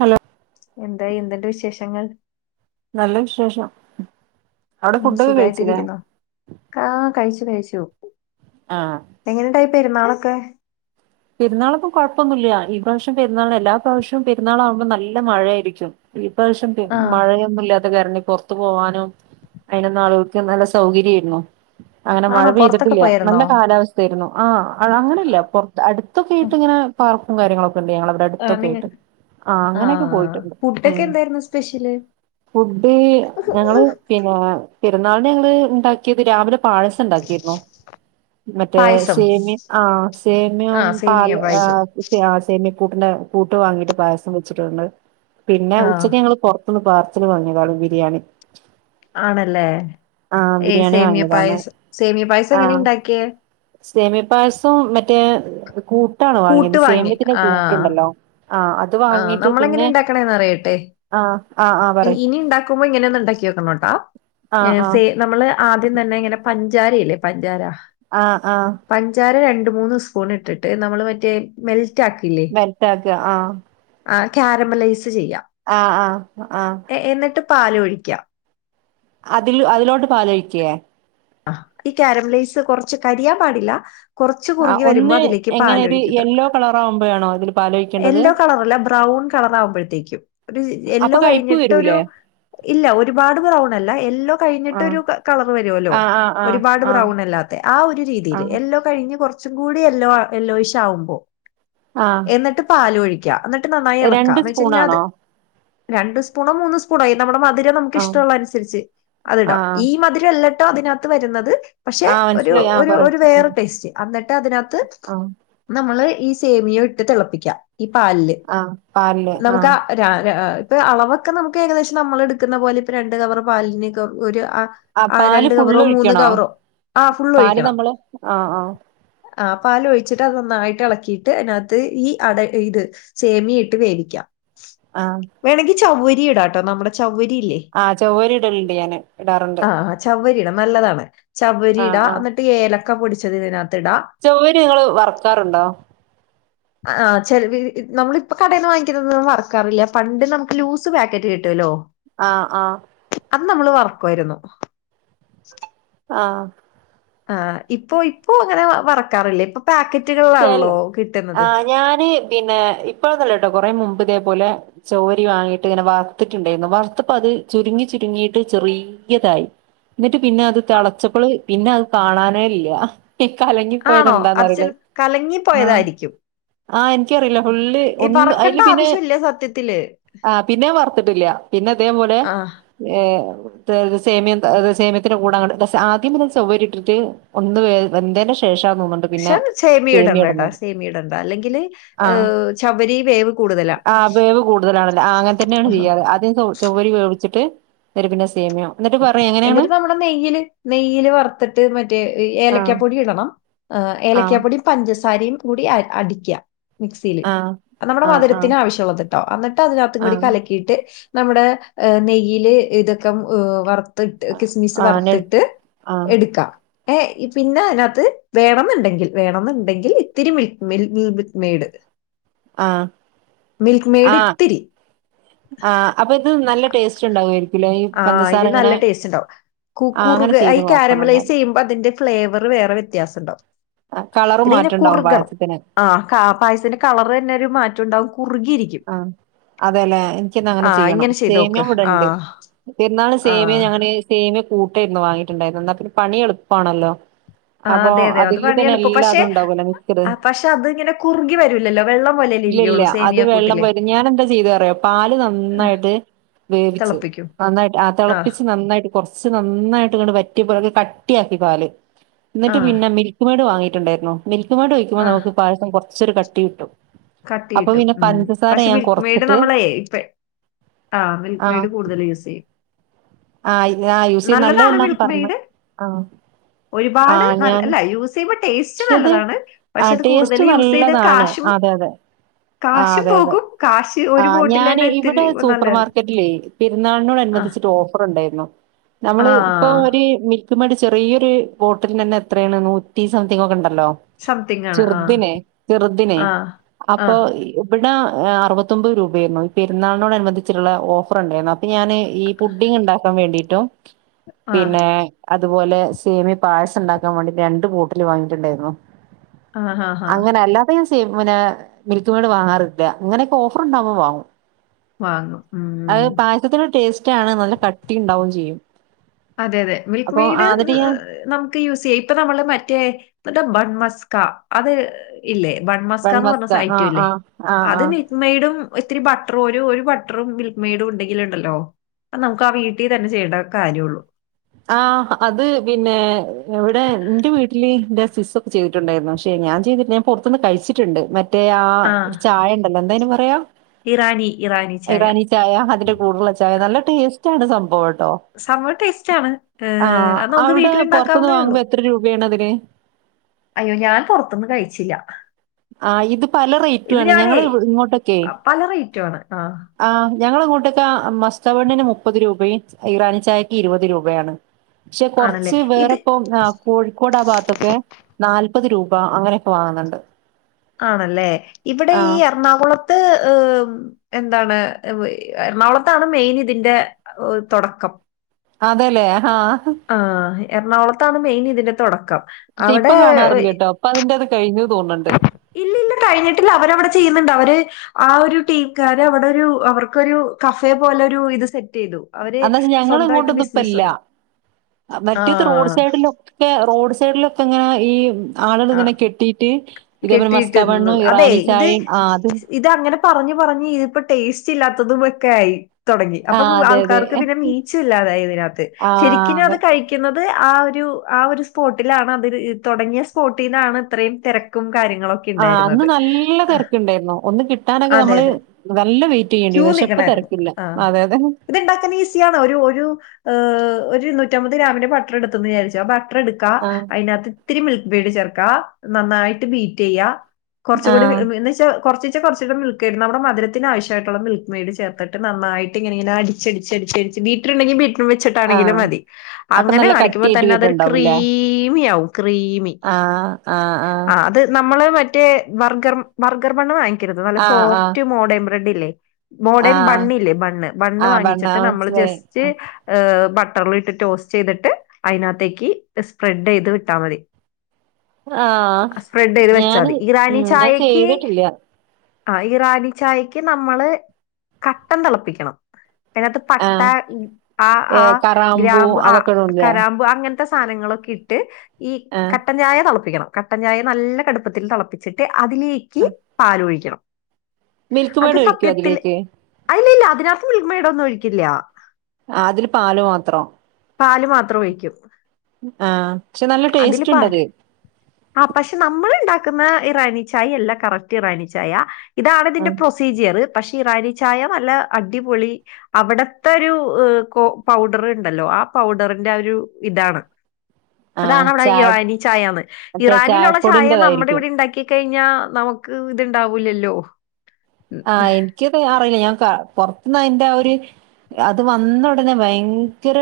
Hello എന്തായി എന്ത്‌ണ്ട് വിശേഷങ്ങൾ? നല്ല വിശേഷം. അവിടെ ഉം ഫുഡൊക്കെ കഴിച്ചില്ലേ? സുഖായിട്ടിരിക്കുന്നു ആ കഴിച്ചു കഴിച്ചു. ആഹ്. എങ്ങനെണ്ടായി പെര്ന്നാളൊക്കെ? പെര്ന്നാളൊക്കെ കൊഴപ്പൊന്നുല്ല. ഇപ്രാശ്യം പെരുന്നാള്ന് എല്ലാ പ്രാവശ്യവും പെരുന്നാളാവ്മ്പോ നല്ല മഴായിരിക്കും. ഈ പ്രാവശ്യം പെര് ആ മഴയ ഒന്നൂല്ലാത്ത കാരണം പൊറത്ത് പോവാനും അയ്നൊന്നും ആളുകൾക്ക് നല്ല സൗകര്യേയിരുന്നു. അങ്ങനെ മഴ ആണോ പുറത്തൊക്കെ പെയ്തിട്ടില്ല. നല്ല പോയായിരുന്നോ കാലാവസ്ഥ ത്തേര്ന്നു. ആഹ് അത് അങ്ങനെല്ല. പൊറത്ത് അടുത്തൊക്കേയിട്ട് ഇങ്ങനെ പാർക്കും കാര്യങ്ങളൊക്കെ ഇണ്ട് ഞങ്ങളവിടെ. ആ നിങ്ങ അടുത്തൊക്കായിട്ട്. ആഹ് ആ അങ്ങനെയൊക്കെ പോയിട്ടുണ്ട്. ഫുഡൊക്കെ ഉം. എന്തായിരുന്നു സ്പെഷ്യല് ഫുഡ് ഞങ്ങള് പിന്നെ പെരുന്നാളിന് ഞങ്ങള് ഇണ്ടാക്കിയത് രാവിലെ പായസം ഇണ്ടാക്കിയിരുന്നു. മറ്റേ പായസം സേമ്യം ആഹ്, ആ സേമിയോം സേമിയ പാല് പായസം ആഹ് ക്ക് ആഹ് സേമിയക്കൂട്ടിന്റെ കൂട്ട് വാങ്ങിട്ട് പായസം വെച്ചിട്ടുണ്ട്. പിന്നെ ആ ഉച്ചക്ക് ഞങ്ങള് പൊർ ത്ത്ന്ന് പാർസല് വങ്ങിയതാണ് ബിരിയാണി. ആണല്ലേ? ആഹ് ഈ ബിരിയാണി സേമിയ വാങ്ങിയതാണ് പായസ് സേമിയ പായസം എങ്ങനെ ഇണ്ടാക്കിയേ? സേമ്യപായസം മറ്റേ കൂട്ടാണ് കൂട്ട് വാങ്ങിയത് വാങ്ങി സേമ്യത്തിന്റെ കൂട്ട്ണ്ടല്ലോ? ആഹ്. ആഹ് വാങ്ങിട്ട് നമ്മളെങ്ങനെ പിന്നെ ഇണ്ടാക്കണേന്ന് അറിയട്ടെ. ആഹ് ആഹ് ആഹ് ഇ പറയ് ഇനി ഇണ്ടാക്കുമ്പോ ഇങ്ങനൊന്ന് ഇണ്ടാക്കിയോക്കണം ട്ടോ. ആഹ് യെസ് ആഹ് സേ നമ്മള് ആദ്യം തന്നെ ഇങ്ങനെ പഞ്ചാരയില്ലേ പഞ്ചാര? ആഹ് ആഹ്. പഞ്ചാര രണ്ട് മൂന്ന് സ്പൂണ് ഇട്ടിട്ട് നമ്മള് മറ്റേ മെൽറ്റാക്കില്ലേ? മെൽറ്റാക്ക ആഹ്. ആ ക്യാരമലൈസ് ചെയ്യാ. ആഹ് ആഹ്, ആഹ്. എ എന്നിട്ട് പാലൊഴിക്ക. അതിൽ അതിലോട്ട് പാലൊഴിക്കേ? ആഹ്. ഈ ക്യാരമലൈസ് കൊർച്ച് കരിയാൻ പാടില്ല. കൊറച്ച് കുറുകി വരുമ്പോ അതിലേക്ക് പാലൊഴിക്കുക. കളറാവുമ്പഴാണോ അതി യെല്ലോ കളറല്ലേ ബ്രൗൺ കളറാവുമ്പഴ്ത്തേക്കും. ഒരു അപ്പൊ യെല്ലോ കയ്പ്പ് കഴിഞ്ഞിട്ടൊരു വരൂലേ ഇല്ല ഒരുപാട് ബ്രൗണല്ല. യെല്ലോ ആ കഴിഞ്ഞിട്ടൊരു ക കളറ് വരോല്ലോ? ആ ആ ആ ഒരുപാട് ആ ബ്രൗണല്ലാ ത്തെ ആഹ് ഒരു ആ രീതിയില് എല്ലോ കഴിഞ്ഞ് കൊറച്ചും കൂടി എല്ലോ എല്ലോയിശ് ആവുമ്പോ ആഹ് എന്നിട്ട് പാലൊഴിക്ക എന്നിട്ട് നന്നായി ഇളക്ക രണ്ട് എന്ന് വെച്ച അത് സ്പൂണാണോ രണ്ട് സ്പൂണോ മൂന്ന് സ് കുറയും നമ്മുടെ മധുരം നമുക്ക് ആ ഇഷ്ടള്ള അനുസരിച്ച് അത് ആ ഇടാം ഈ മധുരല്ലട്ടോ ഇതിനകത്ത് വരുന്നത്. പക്ഷെ ആ ഒരു മനസ്സിലായി ആ ഒരു പറ ഒര് വേറെ ഉം ടേസ്റ്റ് എന്നിട്ട് അതിനകത്ത് ആ നമ്മള് ഈ സേമിയെട്ട് തെളപ്പിക്കാ ഈ പാലില് ആ പാലില് നമുക്ക് ആ രാ ഇപ്പൊ അളവൊക്കെ നമുക്ക് ഏകദേശം നമ്മൾ എടുക്കുന്ന പോലെ ഇപ്പൊ രണ്ട് കവറ് പാലിന്ക്കെ ഒരു അ ആ ആഹ് പാല് രണ്ട് ഫുള്ള് കവറോ മൂന്ന് ഒഴിക്കണോ കവറോ ആഹ് ഫുള്ള് പാല് ഒഴിക്കണം. നമ്മള് ആ ആ ആഹ് പാൽ ഒഴിച്ചിട്ട് അത് നന്നായിട്ട് എളക്കിയിട്ട് അതിന ത്ത് ഈ അട ഇത് സേമിയിട്ട് വേവിക്കാം. ആഹ് വേണങ്കി ചൗവരി ഇടാട്ടോ നമ്മുടെ ചൗവരില്ലേ ആഹ് ചവ്വരി ഇടലുണ്ട് ഞാന് ഇടാറുണ്ട് ചവ്വരിടാ നല്ലതാണ് ആ ചവ്വരിടാ ആ എന്നിട്ട് ഏലക്ക പൊടിച്ചത് ഇതിനകത്ത് ഇടാ ചവ്വരി നിങ്ങള് വറുക്കാറുണ്ടോ? ആഹ് ചെലര് നമ്മളിപ്പൊ കടേന്ന് വാങ്ങിക്കുന്നേന്നും വറ്ക്കാറില്ല പണ്ട് നമുക്ക് ലൂസ് പാക്കറ്റ് കിട്ടുവല്ലോ ആഹ് ആഹ് അത് നമ്മള് വറുക്കുവായിരുന്നു. ആഹ് ആഹ് ഇപ്പൊ ഇപ്പൊ അങ്ങനെ മറക്കാറില്ലേ ഇപ്പൊ [unintelligible] പാക്കറ്റുകളിലാണല്ലോ കിട്ടുന്നത്. ആഹ് ഞാന് പിന്നെ ഇപ്പഴൊന്നും അല്ലട്ടോ കൊറെ മുമ്പ് ഇതേ പോലെ ചവ്വരി വാങ്ങിയിട്ട് ഇങ്ങനെ വറുത്തിട്ടുണ്ടായിരുന്നു വറുത്തപ്പത് ചുരുങ്ങി ചുരുങ്ങിയിട്ട് ചെറി യതായി എന്നിട്ട് പിന്നെ അത് ആ- തെളച്ചപ്പള് പിന്നെ അത് കാണാനേ ഇല്ല. ഈഹ് കലങ്ങി പോയത് ആണോ അത് ചെല എന്താന്നറിയില്ലേ കലങ്ങിപ്പോയതായിരിക്കും. ആഹ് എനിക്കറിയില്ല ഫുള്ള് ഈ ഒന്ന് വറക്കണ്ട അയില് പിന്നെ ആവശ്യല്ല സത്യത്തില് ആഹ് പിന്നെ ഞാൻ വറുത്തിട്ടില്ല. പിന്നെ അതേ പോലെ ആഹ് ഏഹ് [unintelligible] സേമിയതാ സേമ്യത്തിന്റെ കൂടെ അങ്ങട്ട് [unintelligible] ആദ്യം തന്നെ ചവ്വരി ഇട്ടിട്ട് ഒന്ന് വേ വെന്തേനു ശേഷാ തോന്നുന്നുണ്ട് പിന്നെ പക്ഷെ സേമിയ ഇടണ്ടട്ടാ സേമിയ ഇടണ്ട അല്ലെങ്കില് ആഹ് ഏഹ് ചവ്വരി വേവ് കൂടുതലാ ആഹ് വേവ് കൂടുതലാണല്ലോ ആഹ് അങ്ങനെ തന്നെയാണ് ചെയ്യാറ് ആദ്യം ചവ് ചവ്വരി വേവിച്ചിട്ട് അയില് പിന്നെ സേമിയോ എന്നിട്ട് പറയ് എങ്ങനെയാണ് എന്നിട്ട് നമ്മടെ നെയ്യില് നെയ്യില് വറുത്തിട്ട് മറ്റേ ആഹ് ഏലക്കപ്പൊടി ഇടണം. ആഹ് ഏലയ്ക്കാ പ്പൊടിയും പഞ്ചസാരയും കൂടി അ അടിക്കാ മിക്സീല് ആഹ് അത് നമ്മുടെ ആഹ് ആഹ് മധുരത്തിന് ആവശ്യള്ളത് ട്ടോ എന്നിട്ട് അതിനകത്തും കൂടി ആഹ് കലക്കീട്ട് നമ്മുടെ ഏഹ് നെയ്യില് ഇതൊക്കെ ഏഹ് വർ ത്തിട്ട് കിസ്മിസ് ആഹ് നെ വറുത്തിട്ട് ആഹ് എടുക്കാം. ഏഹ് പിന്നെ അയിനകത്ത് വേണന്നുണ്ടെങ്കിൽ വേണന്നുണ്ടെങ്കിൽ ഇത്തിരി മിൽക്ക് മിൽക്ക് [unintelligible] മെയ്ഡ് ആഹ് മിൽക്ക് മെയ്ഡ് ആഹ് ഇത്തിരി ആഹ് അപ്പൊ ഇത് നല്ല ടേസ്റ്റ് ഉണ്ടാവൊരി ആഹ് ഇത് നല്ല ടേസ്റ്റ് ഉണ്ടാവും കു ആഹ് അങ്ങനെ കുറുക് ചെയ്ത് ഈ നോക്കണം കാരമലൈസ് എന്നാല് ചെയ്യു മ്പൊ അതിന്റെ ഫ്ലേവറ് വേറെ വ്യത്യാസണ്ടാവും. ആഹ് കളറ് മാറ്റണ്ടാവും പായസത്തിന് ആഹ് ക പായസത്തിന്റെ കളറെന്നെ ഒരു മാറ്റം ഉണ്ടാകും കുറുകിയിരി ആഹ് അതെല്ലേ എനിക്കിന്നങ്ങനെ ആഹ് ചെയ്യണം ഇങ്ങനെ ചെയ്തോക്ക് സെമിയം ഇവിടെണ്ട്. ആഹ് പെരുന്നാളിന് സേമിയ ആഹ് ഞാന് സേമിയ കൂട്ടായിരുന്നു വാങ്ങിട്ടുണ്ടായിരുന്നേ എന്നാ പിന്നെ പണി എളുപ്പാണല്ലോ ആഹ് അപ്പൊ അതെ അതെ അത് അതില് പണി തന്നെ എളുപ്പം എല്ലാ പക്ഷെ ഇതുണ്ടാവുല്ലേ ആഹ് പക്ഷെ അത് ഇങ്ങനെ കുറുകി വരൂലല്ലോ വെള്ളം പോലെ അല്ലേ ഇരിക്കൊള്ളൂ [unintelligible] അത് വെള്ളം വരും ഞാനെന്താ ചെയ്തെ അറിയോ പാല് ആഹ് നന്നായിട്ട് വേവിച്ച് തിളപ്പിക്കും നന്നായിട്ട് ആഹ് തെളപ്പിച്ച് നന്നായിട്ട് കൊറച്ച് നന്നായിട്ട്ങ്ങട് വറ്റിയ പാല് കട്ടിയാക്കി പാല് എന്നിട്ട് ആഹ് പിന്നെ മിൽ ക്ക് മെയ്ഡ് വാങ്ങിട്ടുണ്ടായിരുന്നു മിൽക്ക് മെയ്ഡ് ഒഴിക്കുമ്പോ ആഹ് നമുക്ക് പായസം കൊറച്ചൊരു കട്ടി കിട്ടും കട്ടി അപ്പൊ കിട്ടും പിന്നെ ഉം പഞ്ചസാര പക്ഷെ ഞാൻ മിൽക്ക് മെയ്ഡ് കുറച്ചിട്ട് നമ്മളെ ഇപ്പ ആഹ് മിൽക്ക് മെയ്ഡ് കൂടുതല് യൂസെയ്യും ആഹ് ആയില് ആഹ് യൂസെയ്യും നല്ലതെന്ന മിൽക്ക് പറഞ്ഞ് മെയ്ഡ് ആഹ് ഒരുപാട് നല്ല അല്ല യൂസ് ചെയ്യുമ്പോ ടേസ്റ്റ് പക്ഷേത് നല്ലതാണ് ആ പക്ഷെ അത് കൂടുതൽ ടേസ്റ്റ് യൂസെയ്ത കാശും [inaudible] ആഹ് അതെ അതെ പോകും കാശ് ഒരു ആഹ് ഞാന് ബോട്ടിലെന്നെ ഇത്തിരി ഇവിടെ നല്ല സൂപ്പർ മാർക്കറ്റിലേ പെരുന്നാളിനോട് ആ അനുബന്ധിച്ചിട്ട് ഓ ഫർ ഉണ്ടായിരുന്നു ആ നമ്മള് ഇപ്പൊ ഒരു അതുകു വേണ്ടി ചെറിയൊരു ബോട്ടിലിനു തന്നെ എത്രയാണ് നൂറ്റി സംതിങ് ഒക്കെ ഉണ്ടല്ലോ സംതിങ് ആണ് ആ ചെറുതിനെ ചെറുതിനെ ആ ആ അപ്പൊ ഇവിടെ അറുപത്തൊമ്പത് രൂപായിരുന്നു ഈ പെരുന്നാളിന്നോടാനുബന്ധിച്ചുള്ള ഓഫർ ഉണ്ടായിരുന്നു അപ്പ ഞാന് ഈ ഫു പുഡിങ് ഉണ്ടാക്കാൻ വേണ്ടിട്ടും ആ പിന്നെ അതുപോലെ സേമിയ പായസം ഉണ്ടാക്കാൻ വേണ്ടിട്ട് രണ്ട് ബോട്ടല് വാങ്ങിട്ടുണ്ടായിരുന്നു ആ ആ ആ അങ്ങനെ അല്ലാതെ ഞാൻ സെ പിന്നെ മിൽക്ക്മെയ്ഡ് വാങ്ങാറില്ല അങ്ങനെയൊക്കെ ഓഫർണ്ടാവുമ്പോ വാങ്ങും വാങ്ങും മ്മ് അത് പായസത്തിന് ടേസ്റ്റ് ആണ് നല്ല കാട്ടിണ്ടാവും ചെയ്യും അതെ അതെ മിൽക്ക് അപ്പൊ ആ മെയ്ഡ് എന്നിട്ട് ഞാൻ നമ് പ്പൊ യൂസിയ്യ് ഇപ്പൊ നമ്മള് മറ്റേ ഇപ്പോത് ബൺമസ്ക അത് ഇല്ലേ ബൺ മസ്ക്കാന്നു വെൺമസ്ക ആഹ് പറഞ്ഞഐറ്റോല്ലേ ആഹ് ആഹ് അത് മി ആഹ് മിൽക്ക്മൈടും ഒരിത്തിരി ബട്ടറും ഒരു ഒരു ബട്ടറും മിൽക്ക് മെയ്ഡും ഉണ്ടെങ്കിലുണ്ടല്ലോ അത് നമുക്കാ ആഹ വീട്ടി തന്നെ ചെയ്യേണ്ട കാര്യള്ളു ആഹ് അത് പിന്നെ എവിടെ ന്റെ വീട്ടില് എന്റെ സിസ് ചെയ്തിട്ടുണ്ടായിരുന്നു പക്ഷെ ഞാൻ ചെയ്തിട്ടില്ല ഞാൻ പുറുന്ന് കഴിച്ചിട്ടുണ്ട് മ മറ്റേ ആഹ ആ ഒരു ചായ ഉണ്ടല്ലോ എന്തായന് പറയാ ഇറാനി ഇറാനിച്ചായാ ഇറാനി ചായ അതിന്റെ കൂടുള്ള ചായ നല്ല ടേസ്റ്റാണ് സംഭവംട്ടോ സംഭവം ടേസ്റ്റ് ആണ് ഏഹ് ആഹ അത് നമുക്ക് അവിടെ പൊറത്തുന്നു വീട്ടിലുണ്ടാക്കാവുന്നേ ഉള്ളൂ വാങ്ങുമ്പോ എത്ര രൂപയാണ് അതിന് അയ്യോ ഞാൻ പുറത്തുന്നു കയിച്ചിലാ ആഹ ഇത് പല റേറ്റ്യും ആണ് ഞങ്ങള് ഇങ്ങോട്ടൊക്കെ അ, പല റേറ്റും ആണ് ആ ആഹ ഞങ്ങളെങ്ങോട്ടൊക്കെ മസ്ത ബണ്ണിന് മുപ്പത് രൂപയും ഇറാനി ചായക്ക് ഇരുപത് രൂപയാണ് ക്ഷെ ആണല്ലേ കുറച്ച് ഇത് വേറെപ്പം ആഹ് കോഴിക്കോട് ആഭാഗത്തൊക്കെ നാല്പത് രൂപ അങ്ങനെയൊക്കെ വാങ്ങണ്ണ്ട് ആണല്ലേ ഇവിടെ ഈ എറണാകുളത്ത് ഇഹ് എന്താണ് ഇവ എറണാകുളത്താണ് മെയിൻ ഇതിന്റെ തുടക്കം അതെല്ലേ ആഹ ആഹ് ആഹ് എറണാകുളത്താണ് മെയിൻ ഇതിന്റെ തുടക്കം അവടെ ഇപ്പാ അതിന്റേത് കഴിഞ്ഞു തോന്നുണ്ട് യില്ല യില്ല കഴിഞ്ഞിട്ടില്ല അവരവിടെ ചെയ്യുന്നുണ്ട് അവര് ആഹ ഒരു ടീംക്കാര് അവിടെ ഒരു അവർക്കൊരു കഫേ പോലെ ഒരു ഇത് സെറ്റ് ചെയ്തു അവര് അന്നാ ഞങ്ങളെ സ്വന്തമായിട്ട് ഇങ്ങോട്ടൊന്നും ബിസിനസ് ഇപ്പല്ല തുടങ്ങി ആ മറ്റേത് റോഡ് സൈഡിലൊ ന്റെ റോഡ് സൈഡിലൊക്കൊങ്ങനെ ഈ ആളൊള് ആ ഇങ്ങനെ കിട്ടീട്ട് ഇതേപോലെ കെട്ടിയിട്ട് മസ്ക നിന്നു ബണ്ണും അതെ ഇറാനി ഇത് ചായയും ആഹ അത് ഇത് അങ്ങനെ പറഞ്ഞ് പറഞ്ഞ് ഇതിപ്പോ ടേസ്റ്റ് ഇല്ലാത്തതും ഒക്കെ ആയി തുടങ്ങി അപ്പൊ ആഹ് അതെ അതെ ആൾക്കാർക്ക് പിന്നെ മീച് ഇല്ലാതായിതിനകത്തു ആഹ് ശരിക്കും അതെ അത് കഴി ക്കുന്നത് ആഹ ഒരു ആ ഒരു സ്പോട്ടിലാണ് അത് തുടങ്ങിയ സ്പോട്ടിലാന്ന് ഇത്രയും തിരക്കും കാര്യങ്ങളൊക്കെ ആഹ അന്ന് ഉണ്ടായിരുന്നത് നല്ല ആ, തിരക്കുണ്ടായിരുന്നു ഒന്ന് കിട്ടാനൊക്കെ അതെ നമ്മള് അതെ നല്ല വെയിറ്റ് ചെയ്യേണ്ടിവ പക്ഷെ ഇപ്പൊ തിരക്കുല അതെ അതെ ഇതുണ്ടാക്കാൻ ഈസിയാണ് ഒരു ഒരു ഒരു എഹ് ഒരു ഇരുന്നൂറ്റമ്പത് ഗ്രാമിന്റെ ബട്ടർ എടുത്തന്ന് വിചാരിച്ചോ ബട്ടർ എടുക്കുക ആഹ് അതിനകത്ത് ഇത്തിരി മിൽക്ക് ബേഡ് ചേർക്ക നന്നായിട്ട് ബീറ്റ് ചെയ്യ കുറച്ച് കൂടി ആഹ് എന്നച്ചാ കൊർച്ചീച്ചെ കൊർച്ചീച്ചെ മിൽക്ക് മെയിഡ് നമ്മുടെ മധുരത്തിന് ആവശ്യമായിട്ടുള്ള മിൽക്ക് മെയ്ഡ് ചേർത്തിട്ട് നന്നായിട്ട് ഇങ്ങനെ ഇങ്ങനെ അടി ച്ചടിച്ച് ച്ചടിച്ച് ബീട്ട്ർണ്ടെങ്കിൽ ബീറ്റ് റും വെച്ചിട്ടാണെങ്കിലും ആഹ് മതി അപ്പൊ അങ്ങനെ നല്ല അടിക്കുമ്പോ കട്ടിയായിട്ട് തന്നെ അതൊരു വരുണ്ടാവൂല്ലേ? ക്രീമിയാകും ക്രീമി ആഹ് അത് നമ്മള് മറ്റ് മറ്റേ ബർഗർ ബർഗർ ബണ്ണ് വാങ്ങിക്കരുത് നല്ല ആഹ് ആഹ് സോഫ്റ്റ് മോഡേം ബ്രെഡ് ഇല്ലേ മോഡേൺ ആഹ് ബണ്ണില്ലേ ബണ്ണ് ബണ്ണ് ആഹ് പറഞ്ഞ വാങ്ങിച്ചിട്ട് നമ്മള് മനസ്സിലായി. ജസ്റ്റ് ഹ് ബട്ടറിലിട്ട് ടോസ്റ്റ് ചെയ്തിട്ട് അതിനകത്തേക്ക് സ്പ്രെഡ് ചെയ്ത് വിട്ടാൽ മതി ആഹ് സ്പ്രെഡ് ചെയ്ത് വെച്ചാ ഞാന് മതി ഇറാനി ഉം ഞാൻ ചായക്ക് ചെയ്തിട്ടില്ല. ആഹ് ഇറാനി ചായക്ക് നമ്മള് കട്ടൻ തിളപ്പിക്കണം അതിനകത്ത് പട്ട ആഹ് ആഹ് ഏഹ് ആഹ് കറാമ്പൂ ഗ്രാമ്പ് ആഹ് അതൊക്കെ ഇടൂല്ലേ? കരാമ്പ് അങ്ങനത്തെ ത്തെ സാധനങ്ങളൊക്കെ ഇട്ട് ഈ ആഹ് കട്ടൻ ചായ തിളപ്പിക്കണം കട്ടൻ ചായ നല്ല കടുപ്പത്തിൽ തളപ്പി ച്ചിട്ട് അതിലേക്ക് ആഹ് പാലൊഴിക്കണം മിൽക്ക് അത് മെയ്ഡ് ഒഴിക്കോ സത്യത്തില് അതിലേക്ക്? അയ്ല്ല്യ ഇല്ല അതിനകത്ത് മിൽക്ക് മേഡ്‌ ഒന്നും ഒഴിക്കില്ല അതില് പാല് മാത്രം പാല് മാത്രം ഒഴിക്കും ആഹ് പക്ഷേ നല്ല ടേസ്റ്റ്ണ്ടത് ആഹ് പക്ഷേ നമ്മള്ണ്ടാക്കുന്ന ഇറാനി ചായയല്ല കറക്റ്റ് ഇറാനി ചായ ഇതാണ് ഇതിന്റെ ആഹ് പ്രൊസീജിയർ പക്ഷേ ഇറാനി ചായ നല്ല അടിപൊളി അവിടത്തെ ഒരു കോ പൗഡറ്ണ്ടല്ലോ ആ പൗഡറിന്റെ ആഹ് ഒരു ഇതാണ് ആഹ് അതാണ് അവിടെ ചാ ഇറാനി ചായയാന്ന് ഇറാനിലുള്ള ചായ നമ്മുടെ ചായപ്പൊടിന്റെതായിരിക്കും. ഇവിടെണ്ടാക്കി കഴിഞ്ഞാ നമുക്ക് ഇത്ണ്ടാവൂല്ലല്ലോ ആഹ് എനിക്ക് ത് അറിയില്ല ഞാൻ ക പുറത്ത്ന്നയിന്റെ ഒര് അത് വന്ന ഉടനെ ഭയങ്കര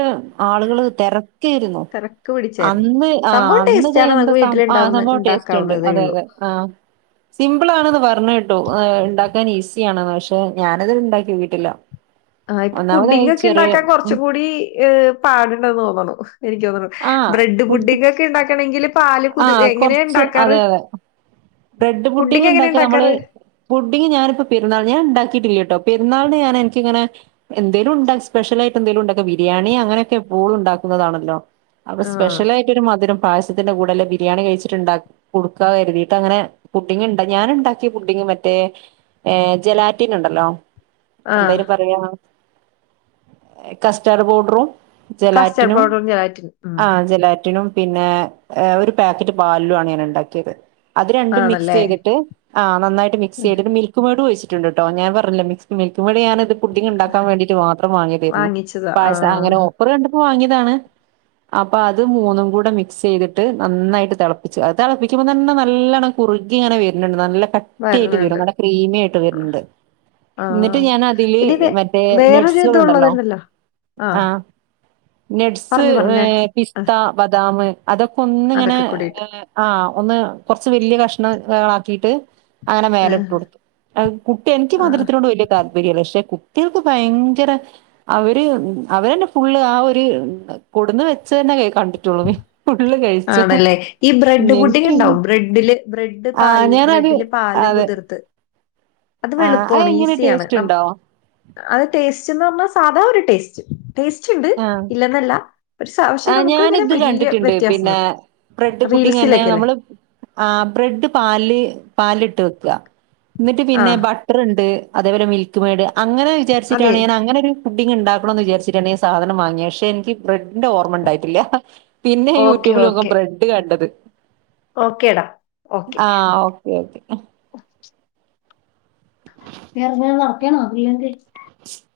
ആളുകള് തെര ക്കേരുന്നു തിരക്ക് പിടിച്ചായിരുന്നു അന്ന് ആഹ് സംഭവം ടേസ്റ്റ് അന്നത് ആണ് എന്ത നമുക്ക് വീട്ടിൽ ഉണ്ടാവുന്ന സംഭവം ടേസ്റ്റ് ഉണ്ട് ഉണ്ടാക്കാവുന്നതേ അതെ ഉള്ളൂ അതെ ആഹ് സിംപിൾ ആണെന്ന് പർഞ്ഞേട്ടു ഉണ്ട ണ്ടാക്കാൻ ഈസിയാണ് പക്ഷേ ഞാനത്ണ്ടാക്കി നോക്കീട്ടില്ല ആഹ് ഇപ്പൊ പുഡിങ്ങിംഗ് ഒക്കെണ്ടാക്കാൻ കുറച്ച് ഉം കൂടി പാടുണ്ടെന്ന് തോന്നണു എനിക്ക് തോന്നണു ആഹ് ബ്രെഡ് ഫുഡ് പുഡിങ്ങൊക്കെ ഉണ്ടാക്കണങ്കില് പാലും ആഹ് കൊർച്ച് അതെ അതെ ബ്രെഡ് പുഡിംഗ് എങ്ങനെയാ ഉണ്ടാക്കല് നമ്മള് ഇണ്ടാക്കാറ് പുഡിംഗ് ഞാനിപ്പ പെരുന്നാൾ ഞാൻ ഉണ്ടാക്കിയിട്ടില്ലട്ടോ പെരുന്നാളിന് ഞാൻ എനിക്കിങ്ങനെ എന്തേലും ഉണ്ട സ്പെഷ്യൽ ആയിട്ട് എന്തേലുണ്ടാക്കും ബിരിയാണി അങ്ങനെയൊക്കെ എപ്പോഴും ഉണ്ടാക്കുന്നതാണല്ലോ അപ്പൊ ആഹ് സ്പെഷ്യലായിട്ട് ഒരു മധുരം പായസത്തിന്റെ കൂടെല്ല ബിരിയാണി കഴിച്ചിട്ടുണ്ടാക്ക കൊടുക്കാ കരുതി ട്ടങ്ങനെ പുഡിംഗ് ഞാന്ണ്ടാക്കിയ പുഡിങ് മറ്റേ ഏഹ് ജലാറ്റീൻ ഉണ്ടല്ലോ എന്താ ആഹ് അയ്ന്‌ പറയാ കസ്റ്റാർഡ് പൗഡറും കസ്റ്റാർഡ് ജലാറ്റിനും പൗഡറും ജെലാറ്റിനും ഉം ആഹ് ജലാറ്റിനും പിന്നെ ഒരു പാക്കറ്റ് പാലിലും ആണ് ഞാന് ഉണ്ടാക്കിയത് അത് രണ്ടും മിക്സ് ആണല്ലേ ചെയ്തിട്ട് ആഹ് നന്നായിട്ട് മിക്സ് ഉം, ചെയ്തിട്ട് മിൽക്ക് ക്ക്മേഡും ഒഴിച്ചിട്ടുണ്ടു കേട്ടോ ഞാൻ പറഞ്ഞില്ലേ മിൽക്ക് മേഡ് ഞാനത് പുഡിങ്ങ് ഉണ്ടാക്കാൻ വേണ്ടിട്ട് മാത്രം വാങ്ങിയതേരുന്നു വാങ്ങിച്ചതാ പായസ ആഹ് അങ്ങനെ ഓഫറ് കണ്ടപ്പോ വാങ്ങിയതാണ് അപ്പ അത് മൂന്നും കൂടെ മിക്സ് ചെയ്തിട്ട് നന്നായിട്ട് തിളപ്പിച്ചു അത് തിളപ്പിക്കുമ്പോ തന്നെ നല്ല നല്ലണ്ണം കുറുകി ഇങ്ങനെ വരുന്നുണ്ട് നല്ല കട്ടിയായിട്ട് വരും വരണുണ്ട് നല്ല ക്രീമിയായിട്ട് വരുന്നുണ്ട് എന്നിട്ട് ആഹ് ഞാൻ അതില് ഇനി വേ മറ്റേ വേറൊരു ഇത് നട്സുകളുണ്ടല്ലോ ഉള്ളതുണ്ടല്ലോ ആഹ് നട്സ് പറഞ്ഞു പറഞ്ഞു പിസ് ത്ത ആഹ് ബദാം അതൊക്കെ ഒന്നിങ്ങനെ അതൊക്കെ കൂടിയിട്ട് ആഹ് ഒന്ന് കൊറച്ച് വല്ല്യ കഷ്ണ ങ്ങളാക്കീട്ട് അങ്ങനെ മേല ആഹ് ഇട്ടൊടുത്തു കുട്ടി എനിക്ക് ആഹ് മതരത്തിനോട് വലിയ താൽപര്യല്ല പക്ഷെ കുട്ട്യാൾക്ക് ഭയങ്കര അവര് അവരന്നെ ഫുള്ള് ആ ഒരു കൊടുന്ന് വെച്ചന്നെ കണ്ടിട്ടൊള്ളൂ ഫുള്ള് കൈ ആണല്ലേ ഈ ബ്രെഡ് പുഡ്ഡിംഗ് ഉണ്ടാവും ബ്രെഡ് ഡില് ബ്രെഡ് പാൽ ആഹ് ഞാനത് ബ്രെഡില് പാല് അതെ കുതിർത്ത് അത് ആഹ് വെളുപ്പാണ് എങ്ങനെ ഈസിയാണ് ടേസ്റ്റ് നം ഉണ്ടോ? അത് ടേസ്റ്റ്ന്ന്റഞ്ഞ സാധാ ഒരു ടേസ്റ്റ് ടേസ്റ്റ്ണ്ട് ആഹ് ഇല്ലെന്നല്ല ഒരു സാവശ്യ ആഹ് നമുക്ക് ഇങ്ങനെ ഞാനിത് വലിയ കണ്ടിട്ടുണ്ട് വ്യത്യാസം പിന്നെ ബ്രെഡ് പുഡ്ഡിംങ്ങന്നെ റീൽസിലൊക്കെല്ലേ നമ്മള് ആ ബ്രെഡ് പാലില് പാല് ഇട്ട് വെക്ക ന്നിട്ട് ആ പിന്നെ ബട്ട ർണ്ട് അതേപോലെ മിൽക്മെയ്ഡ് അങ്ങനെ അതെ വിചാരിച്ചിട്ടാണ് ഞാൻ അങ്ങനെ ഒരു പുഡ്ഡിംഗ് ഉണ്ടാക്കണംന്ന് വിചാരിച്ചിട്ടാണ് ഞാൻ സ സാധനം വാങ്ങിയ പക്ഷെ എനിക്ക് ബ്രെഡിന്റെ ഓർമ്മ ഉണ്ടായിട്ടില്ലേ പിന്നെ ഓക്കെ യൂട്യൂബിൽ നോക്കുമ്പ ഓക്കെ ബ്രെഡ് റഡ് കണ്ടത് ഓക്കേടാ ഓക്കെ ആ ഓക്കെ ഓക്കെ [unintelligible] [unintelligible]